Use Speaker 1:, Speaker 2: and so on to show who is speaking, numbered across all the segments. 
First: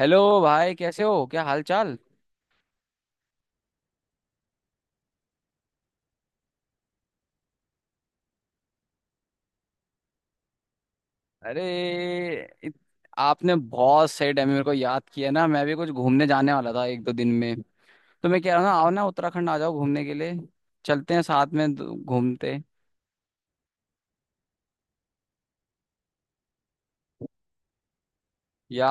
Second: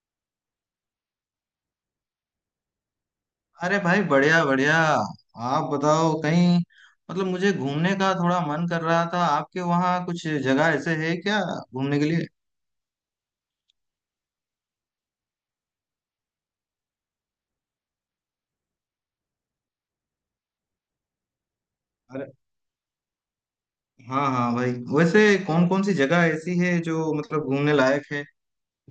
Speaker 1: Hello भाई, कैसे हो? क्या हाल चाल?
Speaker 2: अरे भाई बढ़िया बढ़िया। आप बताओ कहीं। मतलब मुझे घूमने का थोड़ा मन कर रहा था आपके वहाँ कुछ जगह ऐसे है क्या
Speaker 1: अरे,
Speaker 2: घूमने के लिए।
Speaker 1: इत- आपने बहुत सही टाइम में मेरे को याद किया ना। मैं भी कुछ घूमने जाने वाला था एक दो दिन में। तो मैं कह रहा हूँ ना, आओ ना, उत्तराखंड आ जाओ घूमने के लिए। चलते हैं साथ में,
Speaker 2: अरे
Speaker 1: घूमते।
Speaker 2: हाँ हाँ भाई। वैसे कौन कौन सी जगह ऐसी है जो मतलब घूमने लायक है।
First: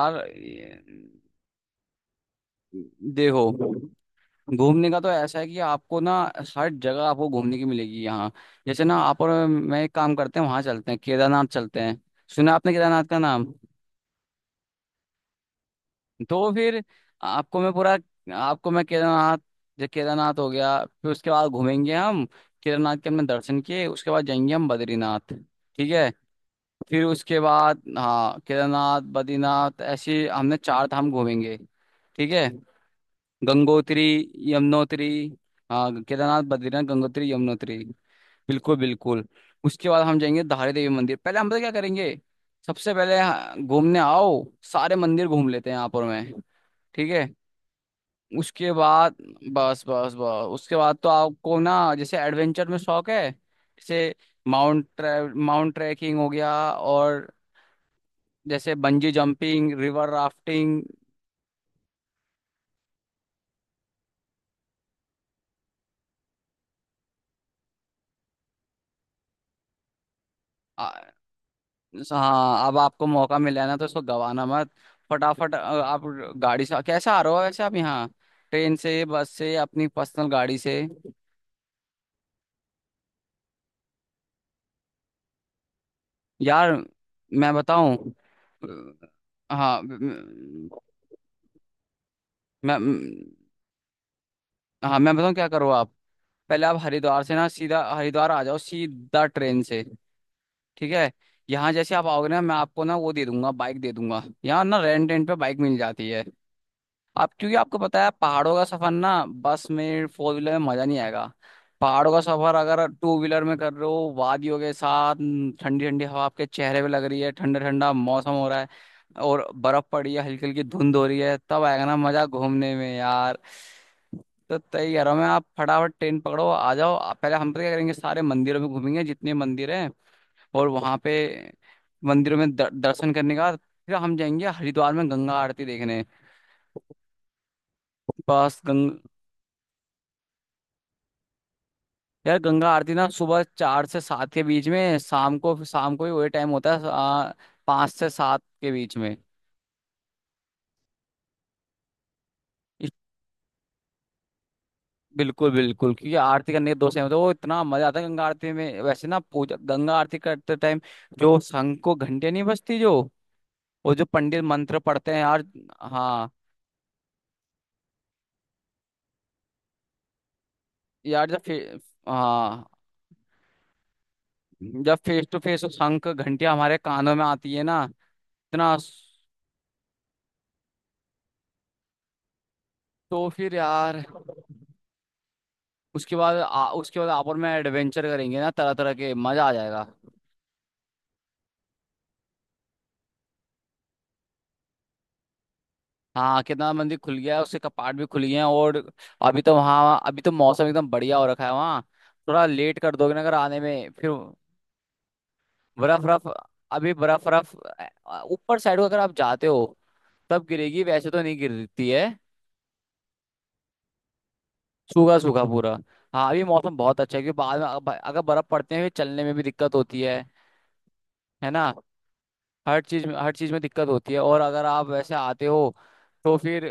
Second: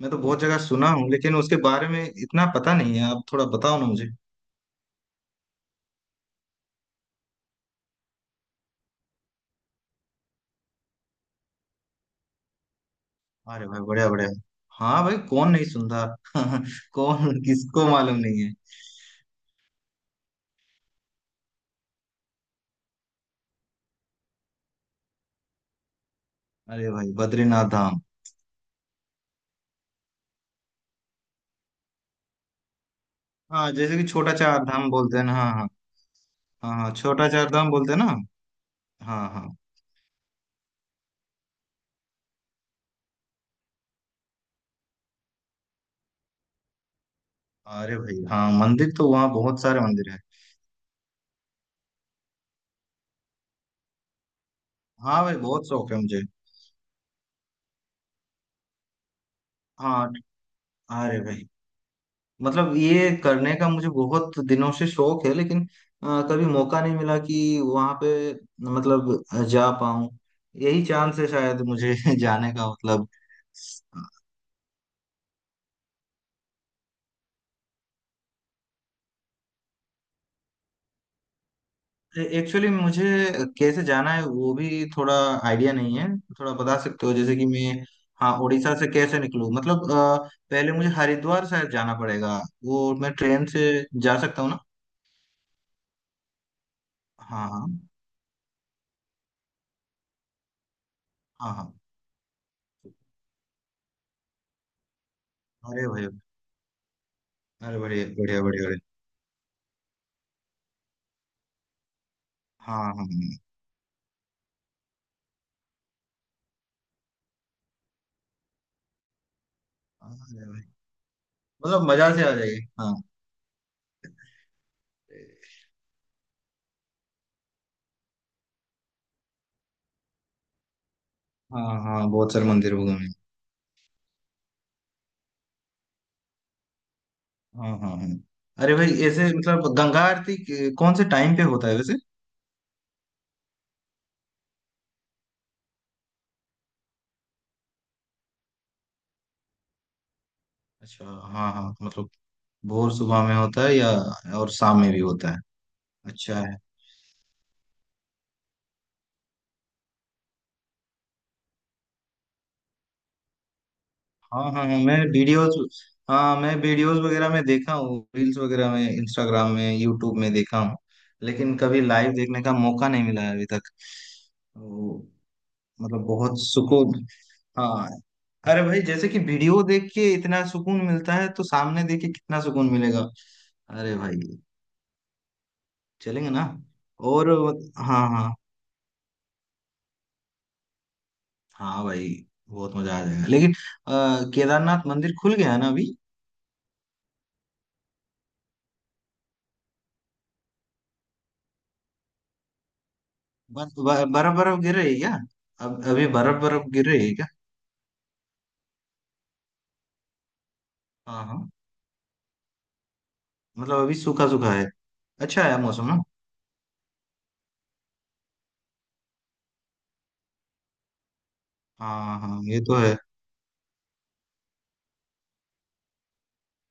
Speaker 2: मैं तो बहुत जगह
Speaker 1: ये-
Speaker 2: सुना हूँ लेकिन उसके बारे में इतना पता नहीं है आप
Speaker 1: देखो,
Speaker 2: थोड़ा बताओ ना मुझे।
Speaker 1: घूमने का तो ऐसा है कि आपको ना हर जगह आपको घूमने की मिलेगी यहाँ। जैसे ना, आप और मैं एक काम करते हैं, वहां चलते हैं, केदारनाथ चलते हैं। सुना आपने केदारनाथ का नाम?
Speaker 2: अरे भाई बढ़िया बढ़िया। हाँ भाई कौन नहीं सुनता।
Speaker 1: तो फिर
Speaker 2: कौन
Speaker 1: आपको मैं
Speaker 2: किसको
Speaker 1: पूरा
Speaker 2: मालूम नहीं है।
Speaker 1: आपको मैं केदारनाथ, जो केदारनाथ हो गया फिर उसके बाद घूमेंगे हम। केदारनाथ के हमने दर्शन किए, उसके बाद जाएंगे हम बद्रीनाथ। ठीक है?
Speaker 2: अरे
Speaker 1: फिर
Speaker 2: भाई
Speaker 1: उसके
Speaker 2: बद्रीनाथ
Speaker 1: बाद
Speaker 2: धाम।
Speaker 1: हाँ, केदारनाथ, बद्रीनाथ, ऐसे हमने चार धाम घूमेंगे। ठीक है?
Speaker 2: हाँ जैसे
Speaker 1: गंगोत्री,
Speaker 2: कि छोटा चार धाम
Speaker 1: यमुनोत्री।
Speaker 2: बोलते हैं ना हाँ हाँ।
Speaker 1: हाँ, केदारनाथ,
Speaker 2: हाँ
Speaker 1: बद्रीनाथ,
Speaker 2: हाँ छोटा
Speaker 1: गंगोत्री,
Speaker 2: चार धाम
Speaker 1: यमुनोत्री।
Speaker 2: बोलते हैं ना।
Speaker 1: बिल्कुल बिल्कुल।
Speaker 2: हाँ हाँ।
Speaker 1: उसके बाद हम जाएंगे धारी देवी मंदिर। पहले हम पता क्या करेंगे? सबसे पहले हाँ, घूमने आओ। सारे मंदिर घूम लेते हैं यहाँ पर मैं। ठीक है?
Speaker 2: अरे भाई हाँ
Speaker 1: उसके
Speaker 2: मंदिर तो
Speaker 1: बाद
Speaker 2: वहाँ बहुत सारे
Speaker 1: बस
Speaker 2: मंदिर
Speaker 1: बस
Speaker 2: है।
Speaker 1: बस उसके बाद तो आपको ना, जैसे एडवेंचर में शौक है, जैसे
Speaker 2: हाँ भाई बहुत
Speaker 1: माउंट
Speaker 2: शौक है
Speaker 1: ट्रैकिंग
Speaker 2: मुझे।
Speaker 1: हो गया, और जैसे बंजी जंपिंग, रिवर
Speaker 2: हाँ
Speaker 1: राफ्टिंग।
Speaker 2: अरे भाई मतलब ये करने का मुझे बहुत दिनों से शौक है लेकिन कभी मौका नहीं मिला कि वहाँ पे मतलब जा पाऊँ। यही
Speaker 1: आ-
Speaker 2: चांस है शायद मुझे जाने
Speaker 1: हाँ,
Speaker 2: का
Speaker 1: अब आपको
Speaker 2: मतलब।
Speaker 1: मौका मिला है ना, तो इसको गवाना मत। फटाफट आप गाड़ी से कैसे आ रहे हो वैसे आप यहाँ? ट्रेन से, बस से, अपनी पर्सनल गाड़ी से?
Speaker 2: एक्चुअली मुझे कैसे जाना है वो भी थोड़ा आइडिया नहीं है। थोड़ा
Speaker 1: यार
Speaker 2: बता सकते हो जैसे कि
Speaker 1: मैं
Speaker 2: मैं
Speaker 1: बताऊं।
Speaker 2: हाँ उड़ीसा से
Speaker 1: अ,
Speaker 2: कैसे निकलूँ
Speaker 1: हाँ
Speaker 2: मतलब
Speaker 1: म- म-
Speaker 2: पहले मुझे हरिद्वार शायद जाना पड़ेगा।
Speaker 1: मैं
Speaker 2: वो मैं ट्रेन से जा सकता हूँ ना।
Speaker 1: हाँ, मैं बताऊं, क्या करो आप? पहले आप हरिद्वार से ना,
Speaker 2: हाँ हाँ
Speaker 1: सीधा हरिद्वार आ जाओ सीधा ट्रेन से। ठीक है?
Speaker 2: हाँ
Speaker 1: यहाँ
Speaker 2: हाँ
Speaker 1: जैसे आप आओगे ना, मैं आपको ना वो दे दूंगा, बाइक दे दूंगा, यहाँ ना रेंट रेंट पे बाइक मिल
Speaker 2: अरे भाई।
Speaker 1: जाती है। आप क्योंकि आपको
Speaker 2: अरे
Speaker 1: पता
Speaker 2: बढ़िया
Speaker 1: है
Speaker 2: बढ़िया
Speaker 1: पहाड़ों का
Speaker 2: बढ़िया बढ़िया।
Speaker 1: सफर ना, बस में, फोर व्हीलर में मजा नहीं आएगा। पहाड़ों का सफर
Speaker 2: हाँ
Speaker 1: अगर
Speaker 2: हाँ
Speaker 1: टू व्हीलर में कर रहे हो वादियों के साथ न, ठंडी ठंडी हवा आपके चेहरे पे लग रही है, ठंडा ठंडा मौसम हो रहा है, और बर्फ
Speaker 2: हाँ
Speaker 1: पड़ी है, हल्की
Speaker 2: अरे
Speaker 1: हल्की
Speaker 2: भाई
Speaker 1: धुंध हो रही है, तब
Speaker 2: मतलब
Speaker 1: आएगा ना
Speaker 2: मजा
Speaker 1: मजा
Speaker 2: से आ जाएगी
Speaker 1: घूमने
Speaker 2: हाँ।
Speaker 1: में यार। तो तय कह रहा हूँ मैं, आप फटाफट ट्रेन पकड़ो, आ जाओ आप। पहले हम तो क्या करेंगे, सारे मंदिरों में घूमेंगे, जितने मंदिर हैं। और वहाँ पे
Speaker 2: हाँ हाँ बहुत
Speaker 1: मंदिरों
Speaker 2: सारे
Speaker 1: में
Speaker 2: मंदिर हो गए
Speaker 1: दर्शन
Speaker 2: हैं।
Speaker 1: करने का, फिर हम जाएंगे हरिद्वार में गंगा आरती देखने।
Speaker 2: हाँ हाँ हाँ
Speaker 1: बस
Speaker 2: अरे
Speaker 1: गंग
Speaker 2: भाई ऐसे मतलब गंगा आरती कौन से टाइम पे होता है वैसे।
Speaker 1: यार, गंगा आरती ना सुबह 4 से 7 के बीच में, शाम को, शाम को ही वही टाइम होता है। 5 से 7 के बीच में।
Speaker 2: अच्छा हाँ हाँ मतलब भोर सुबह में होता है या और शाम में भी होता है।
Speaker 1: बिल्कुल बिल्कुल, क्योंकि
Speaker 2: अच्छा
Speaker 1: आरती
Speaker 2: है।
Speaker 1: करने के दो समय होते हैं। वो इतना मजा आता है गंगा आरती में वैसे ना, पूजा गंगा आरती करते टाइम, जो शंख को घंटे नहीं बजती, जो वो जो पंडित
Speaker 2: हाँ हाँ
Speaker 1: मंत्र पढ़ते हैं यार। हाँ।
Speaker 2: हाँ मैं वीडियोस वगैरह में देखा हूँ रील्स वगैरह में इंस्टाग्राम में यूट्यूब में देखा हूँ।
Speaker 1: यार जब फे,
Speaker 2: लेकिन कभी लाइव देखने का
Speaker 1: हाँ,
Speaker 2: मौका नहीं मिला है अभी तक।
Speaker 1: जब
Speaker 2: तो,
Speaker 1: फेस टू फेस
Speaker 2: मतलब
Speaker 1: शंख
Speaker 2: बहुत
Speaker 1: घंटियां हमारे
Speaker 2: सुकून
Speaker 1: कानों में आती है ना,
Speaker 2: हाँ। अरे
Speaker 1: इतना।
Speaker 2: भाई जैसे कि वीडियो देख के इतना सुकून मिलता है तो सामने देख के कितना सुकून मिलेगा।
Speaker 1: तो फिर
Speaker 2: अरे
Speaker 1: यार
Speaker 2: भाई
Speaker 1: उसके
Speaker 2: चलेंगे
Speaker 1: बाद
Speaker 2: ना
Speaker 1: उसके बाद
Speaker 2: और
Speaker 1: आपस में एडवेंचर
Speaker 2: हाँ हाँ
Speaker 1: करेंगे ना तरह तरह के, मजा आ जाएगा।
Speaker 2: हाँ भाई बहुत मजा आ जाएगा लेकिन अ, केदारनाथ मंदिर खुल गया है ना अभी।
Speaker 1: हाँ, कितना मंदिर खुल गया है, उसके कपाट भी खुल गए हैं, और अभी तो वहाँ, अभी तो मौसम एकदम बढ़िया हो रखा है वहाँ। थोड़ा लेट कर दोगे ना अगर आने में फिर।
Speaker 2: बर्फ बर्फ गिर रही है क्या। अब
Speaker 1: बर्फ
Speaker 2: अभी
Speaker 1: बर्फ,
Speaker 2: बर्फ बर्फ गिर
Speaker 1: अभी
Speaker 2: रही है
Speaker 1: बर्फ
Speaker 2: क्या।
Speaker 1: बर्फ, ऊपर साइड को अगर आप जाते हो तब गिरेगी, वैसे तो
Speaker 2: हाँ
Speaker 1: नहीं
Speaker 2: हाँ
Speaker 1: गिरती है।
Speaker 2: मतलब अभी सूखा सूखा है।
Speaker 1: सूखा
Speaker 2: अच्छा
Speaker 1: सूखा
Speaker 2: है
Speaker 1: पूरा।
Speaker 2: मौसम ना।
Speaker 1: हाँ, अभी मौसम बहुत अच्छा है, क्योंकि बाद में अगर बर्फ पड़ते हैं फिर चलने में भी दिक्कत होती है। है ना?
Speaker 2: हाँ हाँ ये तो
Speaker 1: हर
Speaker 2: है।
Speaker 1: चीज में हर चीज में दिक्कत होती है। और अगर आप वैसे आते हो तो फिर,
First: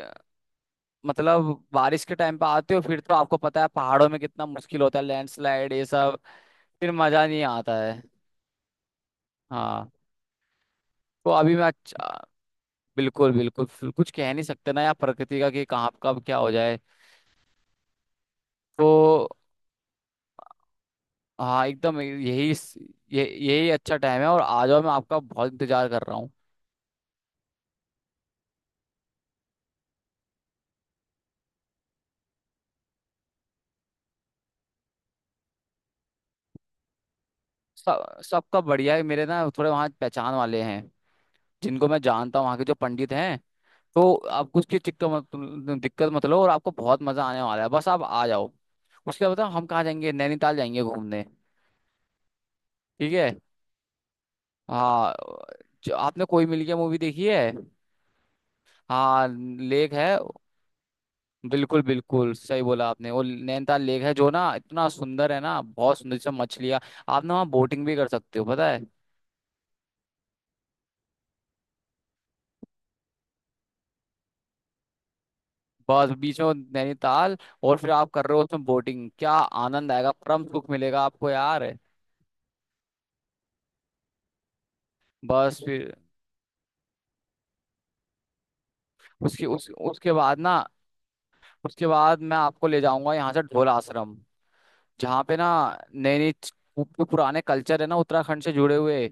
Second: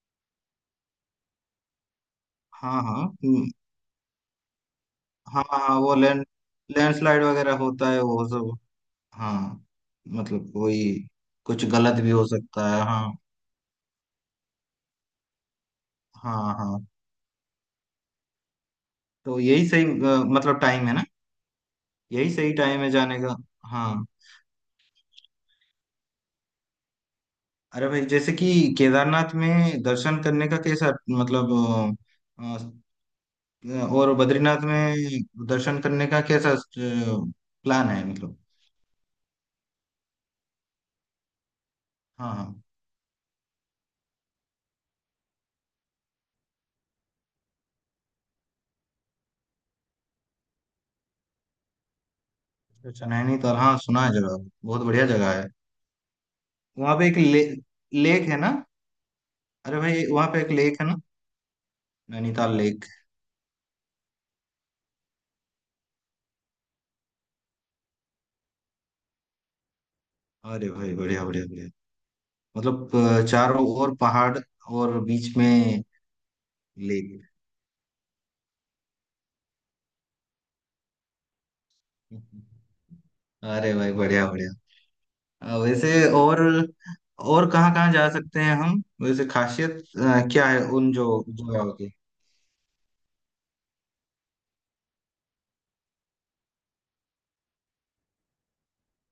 Speaker 1: मतलब बारिश के टाइम पे आते हो,
Speaker 2: हाँ
Speaker 1: फिर
Speaker 2: हाँ
Speaker 1: तो आपको
Speaker 2: हम्म,
Speaker 1: पता है पहाड़ों में कितना मुश्किल होता है,
Speaker 2: हाँ
Speaker 1: लैंडस्लाइड
Speaker 2: हाँ
Speaker 1: ये
Speaker 2: वो
Speaker 1: सब। फिर
Speaker 2: लैंडस्लाइड
Speaker 1: मजा नहीं
Speaker 2: वगैरह
Speaker 1: आता
Speaker 2: होता है
Speaker 1: है।
Speaker 2: वो सब। हाँ
Speaker 1: हाँ।
Speaker 2: मतलब कोई
Speaker 1: तो अभी मैं,
Speaker 2: कुछ गलत भी
Speaker 1: अच्छा,
Speaker 2: हो सकता है हाँ।
Speaker 1: बिल्कुल बिल्कुल, फिर कुछ कह नहीं सकते ना यार प्रकृति का कि कहाँ कब क्या हो
Speaker 2: हाँ
Speaker 1: जाए।
Speaker 2: हाँ
Speaker 1: तो
Speaker 2: तो यही सही मतलब टाइम है ना।
Speaker 1: हाँ, एकदम
Speaker 2: यही
Speaker 1: यही,
Speaker 2: सही टाइम है जाने
Speaker 1: ये
Speaker 2: का।
Speaker 1: यही
Speaker 2: हाँ
Speaker 1: अच्छा टाइम है, और आ जाओ, मैं आपका बहुत इंतजार कर रहा हूँ।
Speaker 2: अरे भाई जैसे कि केदारनाथ में दर्शन करने का कैसा मतलब अ, और बद्रीनाथ में दर्शन करने का कैसा प्लान है
Speaker 1: सब
Speaker 2: मतलब।
Speaker 1: सबका बढ़िया है, मेरे ना थोड़े वहाँ पहचान वाले हैं, जिनको मैं
Speaker 2: हाँ
Speaker 1: जानता हूँ
Speaker 2: हाँ
Speaker 1: वहाँ के जो पंडित हैं। तो आपको उसकी दिक्कत मत दिक्कत मत लो, और आपको बहुत मजा आने वाला है, बस आप आ जाओ। उसके बाद बताओ हम कहाँ जाएंगे, नैनीताल जाएंगे घूमने।
Speaker 2: अच्छा
Speaker 1: ठीक है?
Speaker 2: नैनीताल हाँ सुना है जगह बहुत बढ़िया
Speaker 1: हाँ,
Speaker 2: जगह है।
Speaker 1: जो आपने कोई मिल गया
Speaker 2: वहाँ
Speaker 1: मूवी
Speaker 2: पे एक
Speaker 1: देखी है।
Speaker 2: लेक है ना।
Speaker 1: हाँ,
Speaker 2: अरे
Speaker 1: लेक
Speaker 2: भाई
Speaker 1: है।
Speaker 2: वहाँ पे एक लेक है ना
Speaker 1: बिल्कुल बिल्कुल,
Speaker 2: नैनीताल
Speaker 1: सही
Speaker 2: लेक।
Speaker 1: बोला आपने, वो नैनीताल लेक है, जो ना इतना सुंदर है ना, बहुत सुंदर सा, मछलियाँ। आप ना वहाँ बोटिंग भी कर सकते हो, पता है?
Speaker 2: अरे भाई बढ़िया बढ़िया बढ़िया मतलब चारों ओर पहाड़ और बीच में
Speaker 1: बस बीच में वो
Speaker 2: लेक।
Speaker 1: नैनीताल, और फिर आप कर रहे हो उसमें बोटिंग, क्या आनंद आएगा, परम सुख मिलेगा आपको यार।
Speaker 2: अरे भाई बढ़िया बढ़िया
Speaker 1: बस
Speaker 2: वैसे
Speaker 1: फिर,
Speaker 2: और और कहाँ कहाँ जा सकते हैं हम वैसे
Speaker 1: उसके उस
Speaker 2: खासियत
Speaker 1: उसके बाद
Speaker 2: क्या
Speaker 1: ना
Speaker 2: है उन जो जगहों
Speaker 1: उसके
Speaker 2: की।
Speaker 1: बाद मैं आपको ले जाऊंगा यहाँ से ढोल आश्रम, जहाँ पे ना, नई नई, जो पुराने कल्चर है ना उत्तराखंड से जुड़े हुए,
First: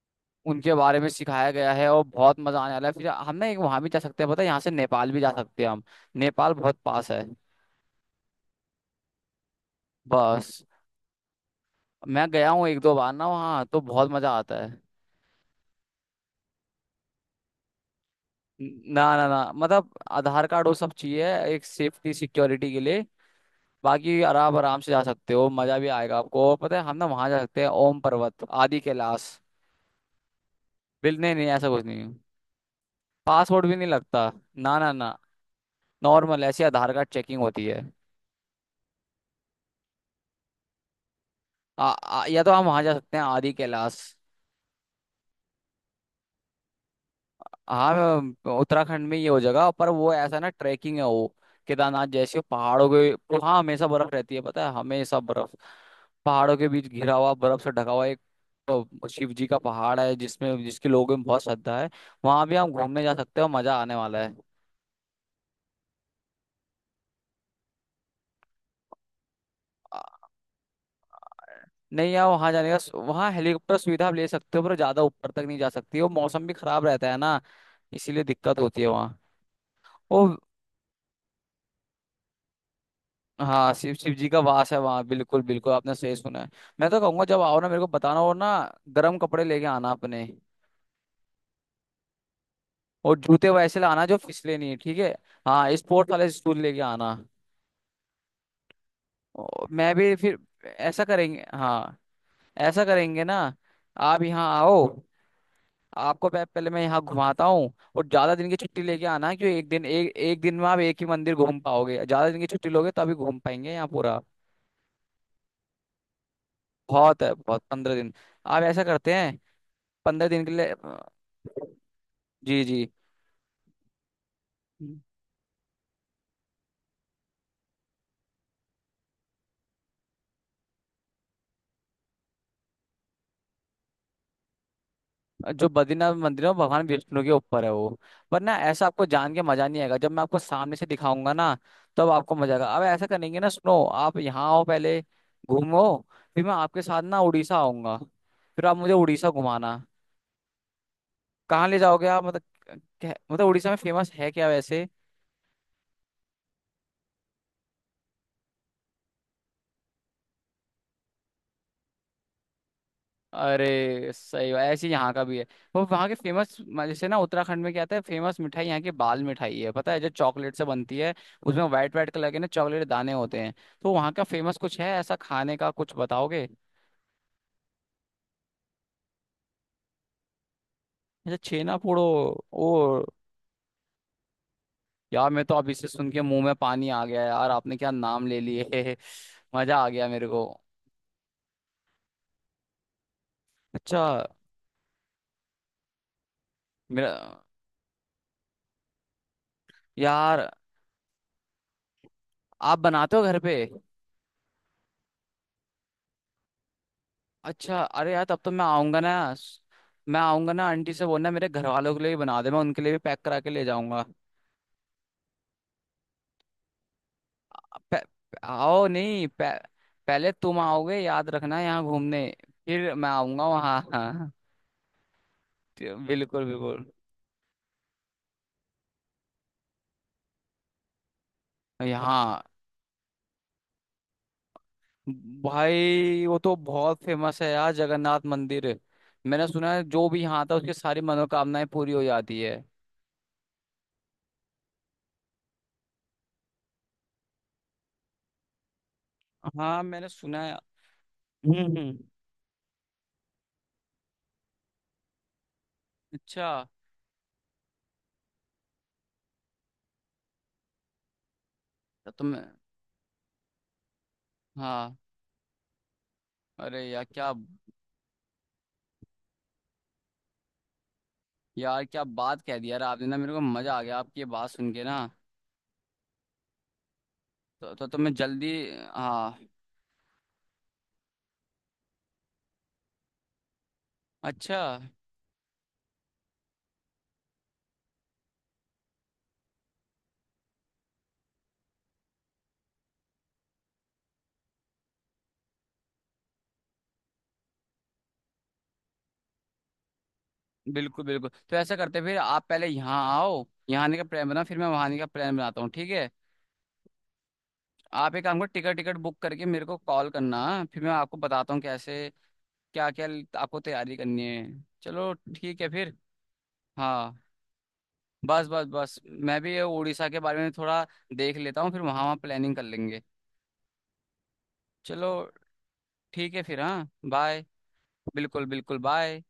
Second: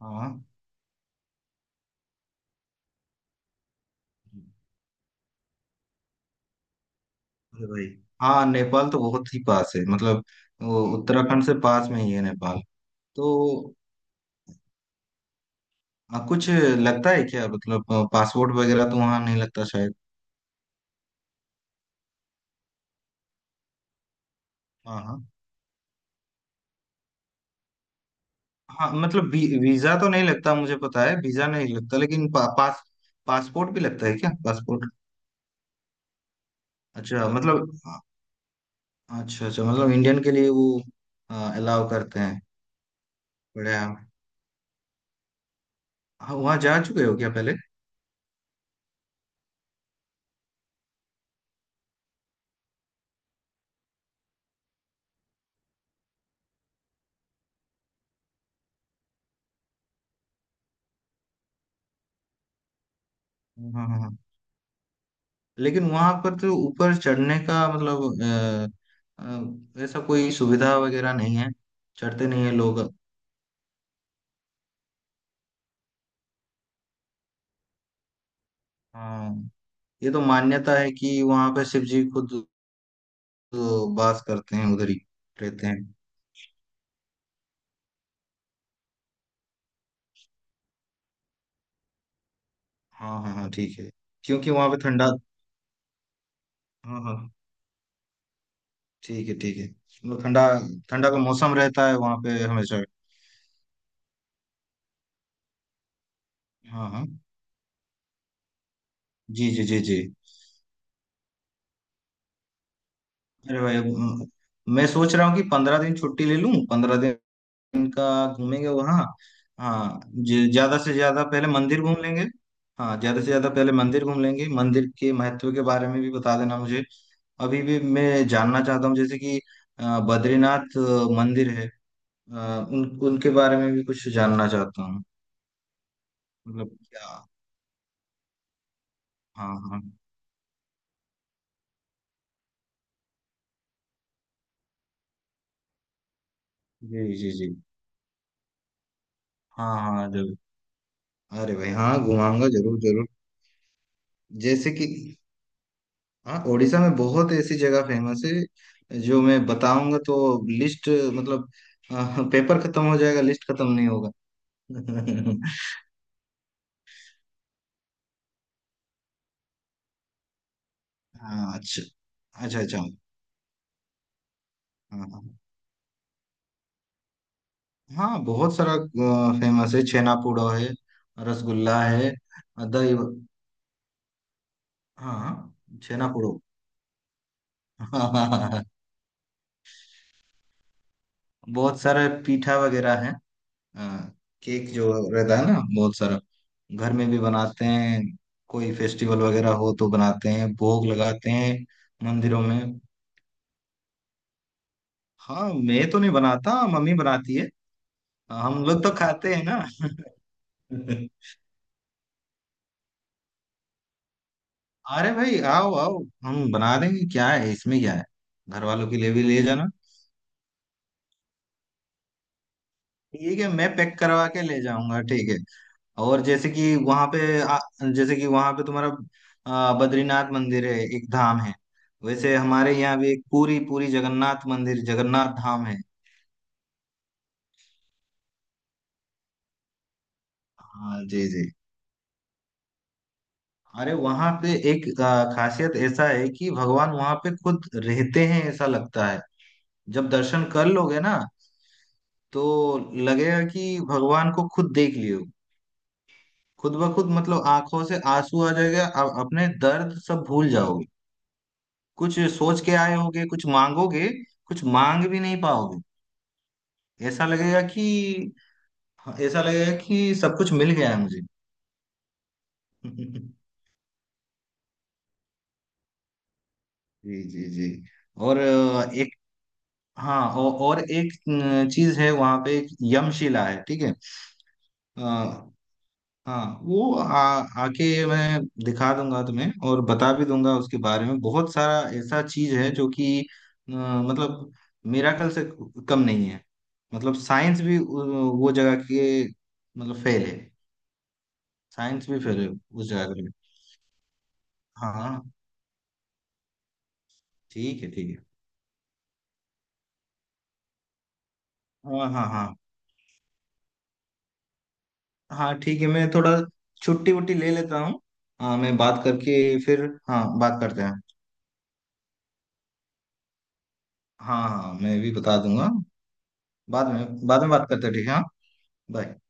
Speaker 2: हाँ
Speaker 1: उनके बारे में सिखाया गया है। और बहुत मजा आने वाला है। फिर हम ना एक वहां भी जा सकते हैं, पता है, यहाँ से नेपाल भी जा सकते हैं हम। नेपाल बहुत पास है।
Speaker 2: अरे भाई हाँ नेपाल तो बहुत ही पास है मतलब
Speaker 1: बस,
Speaker 2: वो उत्तराखंड से पास में ही है
Speaker 1: मैं गया
Speaker 2: नेपाल।
Speaker 1: हूँ एक दो बार ना वहाँ,
Speaker 2: तो
Speaker 1: तो बहुत मजा आता है।
Speaker 2: कुछ लगता है क्या मतलब पासपोर्ट वगैरह तो
Speaker 1: ना
Speaker 2: वहाँ
Speaker 1: ना
Speaker 2: नहीं
Speaker 1: ना,
Speaker 2: लगता
Speaker 1: मतलब
Speaker 2: शायद।
Speaker 1: आधार कार्ड वो सब चाहिए एक सेफ्टी सिक्योरिटी के लिए। बाकी आराम आराम से
Speaker 2: हाँ
Speaker 1: जा
Speaker 2: हाँ
Speaker 1: सकते हो, मजा भी आएगा आपको। और पता है, हम ना वहां जा सकते हैं ओम पर्वत, आदि
Speaker 2: हाँ
Speaker 1: कैलाश।
Speaker 2: मतलब वीजा तो नहीं लगता मुझे पता है
Speaker 1: बिल नहीं नहीं,
Speaker 2: वीजा
Speaker 1: ऐसा
Speaker 2: नहीं
Speaker 1: कुछ
Speaker 2: लगता
Speaker 1: नहीं,
Speaker 2: लेकिन पा, पास
Speaker 1: पासवर्ड
Speaker 2: पासपोर्ट
Speaker 1: भी
Speaker 2: भी
Speaker 1: नहीं
Speaker 2: लगता है
Speaker 1: लगता।
Speaker 2: क्या
Speaker 1: ना
Speaker 2: पासपोर्ट।
Speaker 1: ना ना, नॉर्मल ऐसी आधार कार्ड
Speaker 2: अच्छा
Speaker 1: चेकिंग होती
Speaker 2: मतलब
Speaker 1: है।
Speaker 2: अच्छा अच्छा मतलब इंडियन के लिए वो
Speaker 1: आ,
Speaker 2: अलाउ करते
Speaker 1: आ,
Speaker 2: हैं।
Speaker 1: या तो हम वहाँ जा सकते हैं आदि
Speaker 2: बढ़िया
Speaker 1: कैलाश।
Speaker 2: हाँ, वहाँ जा चुके हो क्या पहले।
Speaker 1: हाँ, उत्तराखंड में ये हो जगह पर, वो ऐसा ना, ट्रैकिंग है वो। केदारनाथ जैसे पहाड़ों के, वहाँ हमेशा बर्फ रहती है, पता है, हमेशा बर्फ। पहाड़ों के बीच घिरा हुआ, बर्फ से ढका हुआ एक, तो शिव जी का पहाड़ है जिसमें, जिसके लोगों में बहुत श्रद्धा है। वहां भी हम घूमने जा सकते हैं, और मजा
Speaker 2: हाँ
Speaker 1: आने
Speaker 2: हाँ हाँ।
Speaker 1: वाला
Speaker 2: लेकिन वहां पर तो ऊपर चढ़ने का मतलब ऐसा
Speaker 1: है।
Speaker 2: कोई सुविधा वगैरह नहीं है।
Speaker 1: नहीं यार,
Speaker 2: चढ़ते नहीं
Speaker 1: वहाँ
Speaker 2: है
Speaker 1: जाने
Speaker 2: लोग।
Speaker 1: का, वहाँ हेलीकॉप्टर सुविधा आप ले सकते हो, पर ज्यादा ऊपर तक नहीं जा सकती, वो मौसम भी खराब रहता है ना, इसीलिए दिक्कत होती है वहाँ।
Speaker 2: हाँ ये तो
Speaker 1: वो
Speaker 2: मान्यता है कि वहां पे शिव जी खुद
Speaker 1: हाँ, शिव
Speaker 2: तो
Speaker 1: शिव
Speaker 2: वास
Speaker 1: जी का
Speaker 2: करते
Speaker 1: वास
Speaker 2: हैं
Speaker 1: है
Speaker 2: उधर ही
Speaker 1: वहाँ, बिल्कुल
Speaker 2: रहते
Speaker 1: बिल्कुल,
Speaker 2: हैं।
Speaker 1: आपने सही सुना है। मैं तो कहूंगा, जब आओ ना मेरे को बताना, और ना गर्म कपड़े लेके आना अपने, और
Speaker 2: हाँ हाँ
Speaker 1: जूते
Speaker 2: हाँ ठीक
Speaker 1: वैसे
Speaker 2: है
Speaker 1: लाना जो
Speaker 2: क्योंकि
Speaker 1: फिसले
Speaker 2: वहां
Speaker 1: नहीं,
Speaker 2: पे
Speaker 1: ठीक
Speaker 2: ठंडा।
Speaker 1: है? हाँ, स्पोर्ट्स वाले शूज लेके
Speaker 2: हाँ
Speaker 1: आना।
Speaker 2: हाँ ठीक
Speaker 1: और
Speaker 2: है
Speaker 1: मैं भी
Speaker 2: मतलब
Speaker 1: फिर,
Speaker 2: ठंडा
Speaker 1: ऐसा
Speaker 2: ठंडा का
Speaker 1: करेंगे
Speaker 2: मौसम रहता है
Speaker 1: हाँ,
Speaker 2: वहां पे
Speaker 1: ऐसा
Speaker 2: हमेशा।
Speaker 1: करेंगे ना। आप यहाँ आओ, आपको पहले मैं
Speaker 2: हाँ
Speaker 1: यहाँ
Speaker 2: हाँ
Speaker 1: घुमाता हूँ, और ज्यादा दिन की छुट्टी लेके आना
Speaker 2: जी
Speaker 1: क्यों,
Speaker 2: जी
Speaker 1: एक
Speaker 2: जी
Speaker 1: दिन,
Speaker 2: जी।
Speaker 1: एक एक दिन में आप एक ही मंदिर घूम पाओगे, ज्यादा दिन की छुट्टी लोगे तभी घूम
Speaker 2: अरे
Speaker 1: पाएंगे
Speaker 2: भाई
Speaker 1: यहाँ पूरा।
Speaker 2: मैं सोच रहा हूँ कि 15 दिन छुट्टी ले लूँ पंद्रह
Speaker 1: बहुत है बहुत,
Speaker 2: दिन
Speaker 1: पंद्रह
Speaker 2: का
Speaker 1: दिन आप
Speaker 2: घूमेंगे
Speaker 1: ऐसा
Speaker 2: वहाँ।
Speaker 1: करते हैं,
Speaker 2: हाँ
Speaker 1: 15 दिन के लिए
Speaker 2: ज्यादा से ज्यादा पहले मंदिर घूम लेंगे।
Speaker 1: जी जी।
Speaker 2: हाँ ज्यादा से ज्यादा पहले मंदिर घूम लेंगे मंदिर के महत्व के बारे में भी बता देना मुझे। अभी भी मैं जानना चाहता हूँ जैसे कि बद्रीनाथ मंदिर है अ, उन उनके बारे में भी कुछ जानना चाहता हूँ
Speaker 1: जो बद्रीनाथ मंदिर है वो
Speaker 2: मतलब
Speaker 1: भगवान विष्णु
Speaker 2: क्या।
Speaker 1: के ऊपर है वो, पर ना ऐसा आपको जान के
Speaker 2: हाँ
Speaker 1: मजा
Speaker 2: हाँ
Speaker 1: नहीं आएगा, जब मैं आपको सामने से दिखाऊंगा ना, तब आपको मजा आएगा। अब ऐसा करेंगे ना, सुनो, आप यहाँ आओ, पहले घूमो, फिर मैं आपके साथ
Speaker 2: जी
Speaker 1: ना
Speaker 2: जी जी
Speaker 1: उड़ीसा आऊंगा, फिर आप मुझे उड़ीसा घुमाना।
Speaker 2: हाँ हाँ जरूर अरे
Speaker 1: कहाँ
Speaker 2: भाई
Speaker 1: ले
Speaker 2: हाँ
Speaker 1: जाओगे आप, मतलब
Speaker 2: घुमाऊंगा जरूर जरूर।
Speaker 1: मतलब उड़ीसा में फेमस है क्या
Speaker 2: जैसे
Speaker 1: वैसे?
Speaker 2: कि हाँ उड़ीसा में बहुत ऐसी जगह फेमस है जो मैं बताऊंगा तो लिस्ट मतलब पेपर खत्म हो जाएगा लिस्ट खत्म नहीं होगा।
Speaker 1: अरे सही बात, ऐसे ही यहाँ का भी है। वो वहाँ के फेमस, जैसे ना उत्तराखंड में क्या आता है फेमस, मिठाई यहाँ की बाल मिठाई है, पता है, जो चॉकलेट से बनती है,
Speaker 2: हाँ
Speaker 1: उसमें
Speaker 2: अच्छा
Speaker 1: वाइट वाइट कलर के ना
Speaker 2: अच्छा अच्छा
Speaker 1: चॉकलेट दाने होते हैं। तो वहाँ का फेमस कुछ है
Speaker 2: हाँ
Speaker 1: ऐसा
Speaker 2: हाँ
Speaker 1: खाने का, कुछ बताओगे?
Speaker 2: हाँ, बहुत सारा फेमस है छेनापोड़ा है
Speaker 1: जैसे छेना
Speaker 2: रसगुल्ला
Speaker 1: पोड़ो,
Speaker 2: है दही
Speaker 1: ओ!
Speaker 2: हाँ
Speaker 1: यार मैं तो अब इसे सुन के
Speaker 2: छेनापोड़ो।
Speaker 1: मुंह में पानी आ गया, यार आपने क्या नाम ले लिए। मजा आ गया मेरे को।
Speaker 2: बहुत सारे पीठा वगैरह है
Speaker 1: अच्छा।
Speaker 2: हाँ केक जो रहता है ना बहुत सारा घर में
Speaker 1: मेरा,
Speaker 2: भी बनाते हैं कोई फेस्टिवल वगैरह हो तो बनाते
Speaker 1: यार
Speaker 2: हैं भोग लगाते हैं मंदिरों
Speaker 1: आप
Speaker 2: में।
Speaker 1: बनाते हो घर पे?
Speaker 2: हाँ मैं तो नहीं बनाता मम्मी बनाती है
Speaker 1: अच्छा, अरे यार तब तो मैं
Speaker 2: हम लोग तो
Speaker 1: आऊंगा ना।
Speaker 2: खाते हैं ना।
Speaker 1: मैं आऊंगा ना, आंटी से बोलना मेरे घर वालों के लिए भी बना दे, मैं उनके लिए भी पैक करा के ले जाऊंगा।
Speaker 2: अरे भाई आओ आओ हम बना देंगे क्या है इसमें क्या
Speaker 1: पे-
Speaker 2: है घर
Speaker 1: आओ
Speaker 2: वालों के लिए भी
Speaker 1: नहीं
Speaker 2: ले
Speaker 1: पे,
Speaker 2: जाना।
Speaker 1: पहले तुम आओगे याद रखना, यहाँ घूमने, फिर मैं
Speaker 2: ठीक
Speaker 1: आऊंगा
Speaker 2: है मैं
Speaker 1: वहाँ।
Speaker 2: पैक करवा
Speaker 1: हाँ,
Speaker 2: के ले जाऊंगा ठीक है। और
Speaker 1: बिल्कुल
Speaker 2: जैसे कि
Speaker 1: बिल्कुल।
Speaker 2: वहां पे जैसे कि वहां पे तुम्हारा बद्रीनाथ मंदिर है एक धाम है। वैसे
Speaker 1: यहाँ,
Speaker 2: हमारे यहाँ भी एक पूरी पूरी जगन्नाथ मंदिर जगन्नाथ धाम है।
Speaker 1: भाई वो तो बहुत फेमस है यार जगन्नाथ मंदिर। मैंने सुना है जो भी यहाँ था उसकी सारी
Speaker 2: हाँ जी जी।
Speaker 1: मनोकामनाएं पूरी हो जाती है।
Speaker 2: अरे वहां पे एक खासियत ऐसा है कि भगवान वहां पे खुद रहते हैं ऐसा लगता है।
Speaker 1: हाँ, मैंने
Speaker 2: जब
Speaker 1: सुना
Speaker 2: दर्शन
Speaker 1: है।
Speaker 2: कर लोगे ना
Speaker 1: हम्म।
Speaker 2: तो लगेगा कि भगवान को खुद देख लियो।
Speaker 1: अच्छा।
Speaker 2: खुद ब खुद मतलब आंखों से आंसू आ जाएगा आप अपने दर्द सब भूल जाओगे।
Speaker 1: तो
Speaker 2: कुछ
Speaker 1: तुम,
Speaker 2: सोच के आए होगे कुछ मांगोगे कुछ
Speaker 1: हाँ,
Speaker 2: मांग भी नहीं पाओगे।
Speaker 1: अरे यार
Speaker 2: ऐसा
Speaker 1: क्या,
Speaker 2: लगेगा कि हाँ, ऐसा लगेगा कि सब कुछ मिल गया है मुझे।
Speaker 1: यार क्या बात कह दी यार आपने ना, मेरे को मजा आ गया आपकी ये बात सुन के ना।
Speaker 2: जी जी जी।
Speaker 1: तो मैं
Speaker 2: और
Speaker 1: जल्दी,
Speaker 2: एक
Speaker 1: हाँ,
Speaker 2: हाँ और एक चीज है वहां पे एक यमशिला है ठीक है।
Speaker 1: अच्छा,
Speaker 2: अ, हाँ वो आके मैं दिखा दूंगा तुम्हें और बता भी दूंगा उसके बारे में बहुत सारा ऐसा चीज है जो कि मतलब मिराकल से कम नहीं है मतलब साइंस भी वो जगह के मतलब फेल है।
Speaker 1: बिल्कुल बिल्कुल। तो ऐसा करते हैं,
Speaker 2: साइंस
Speaker 1: फिर
Speaker 2: भी फेल
Speaker 1: आप
Speaker 2: है
Speaker 1: पहले
Speaker 2: उस
Speaker 1: यहाँ
Speaker 2: जगह के लिए।
Speaker 1: आओ, यहाँ आने का प्लान बना, फिर मैं वहाँ
Speaker 2: हाँ
Speaker 1: आने का
Speaker 2: हाँ,
Speaker 1: प्लान बनाता हूँ, ठीक है?
Speaker 2: ठीक
Speaker 1: आप एक
Speaker 2: है
Speaker 1: काम करो, टिकट टिकट बुक करके मेरे को कॉल करना, फिर मैं आपको बताता हूँ कैसे,
Speaker 2: हाँ हाँ हाँ
Speaker 1: क्या क्या आपको तैयारी करनी है। चलो,
Speaker 2: हाँ
Speaker 1: ठीक है
Speaker 2: ठीक है
Speaker 1: फिर।
Speaker 2: मैं थोड़ा छुट्टी
Speaker 1: हाँ,
Speaker 2: वुट्टी ले लेता हूँ।
Speaker 1: बस
Speaker 2: हाँ
Speaker 1: बस
Speaker 2: मैं
Speaker 1: बस
Speaker 2: बात करके
Speaker 1: मैं भी ये
Speaker 2: फिर
Speaker 1: उड़ीसा के
Speaker 2: हाँ
Speaker 1: बारे में
Speaker 2: बात करते
Speaker 1: थोड़ा
Speaker 2: हैं।
Speaker 1: देख लेता हूँ, फिर वहाँ वहाँ प्लानिंग कर लेंगे।
Speaker 2: हाँ हाँ मैं
Speaker 1: चलो,
Speaker 2: भी बता दूंगा।
Speaker 1: ठीक है फिर, हाँ,
Speaker 2: बाद
Speaker 1: बाय।
Speaker 2: में बात करते हैं ठीक है हाँ
Speaker 1: बिल्कुल बिल्कुल,
Speaker 2: बाय।
Speaker 1: बाय।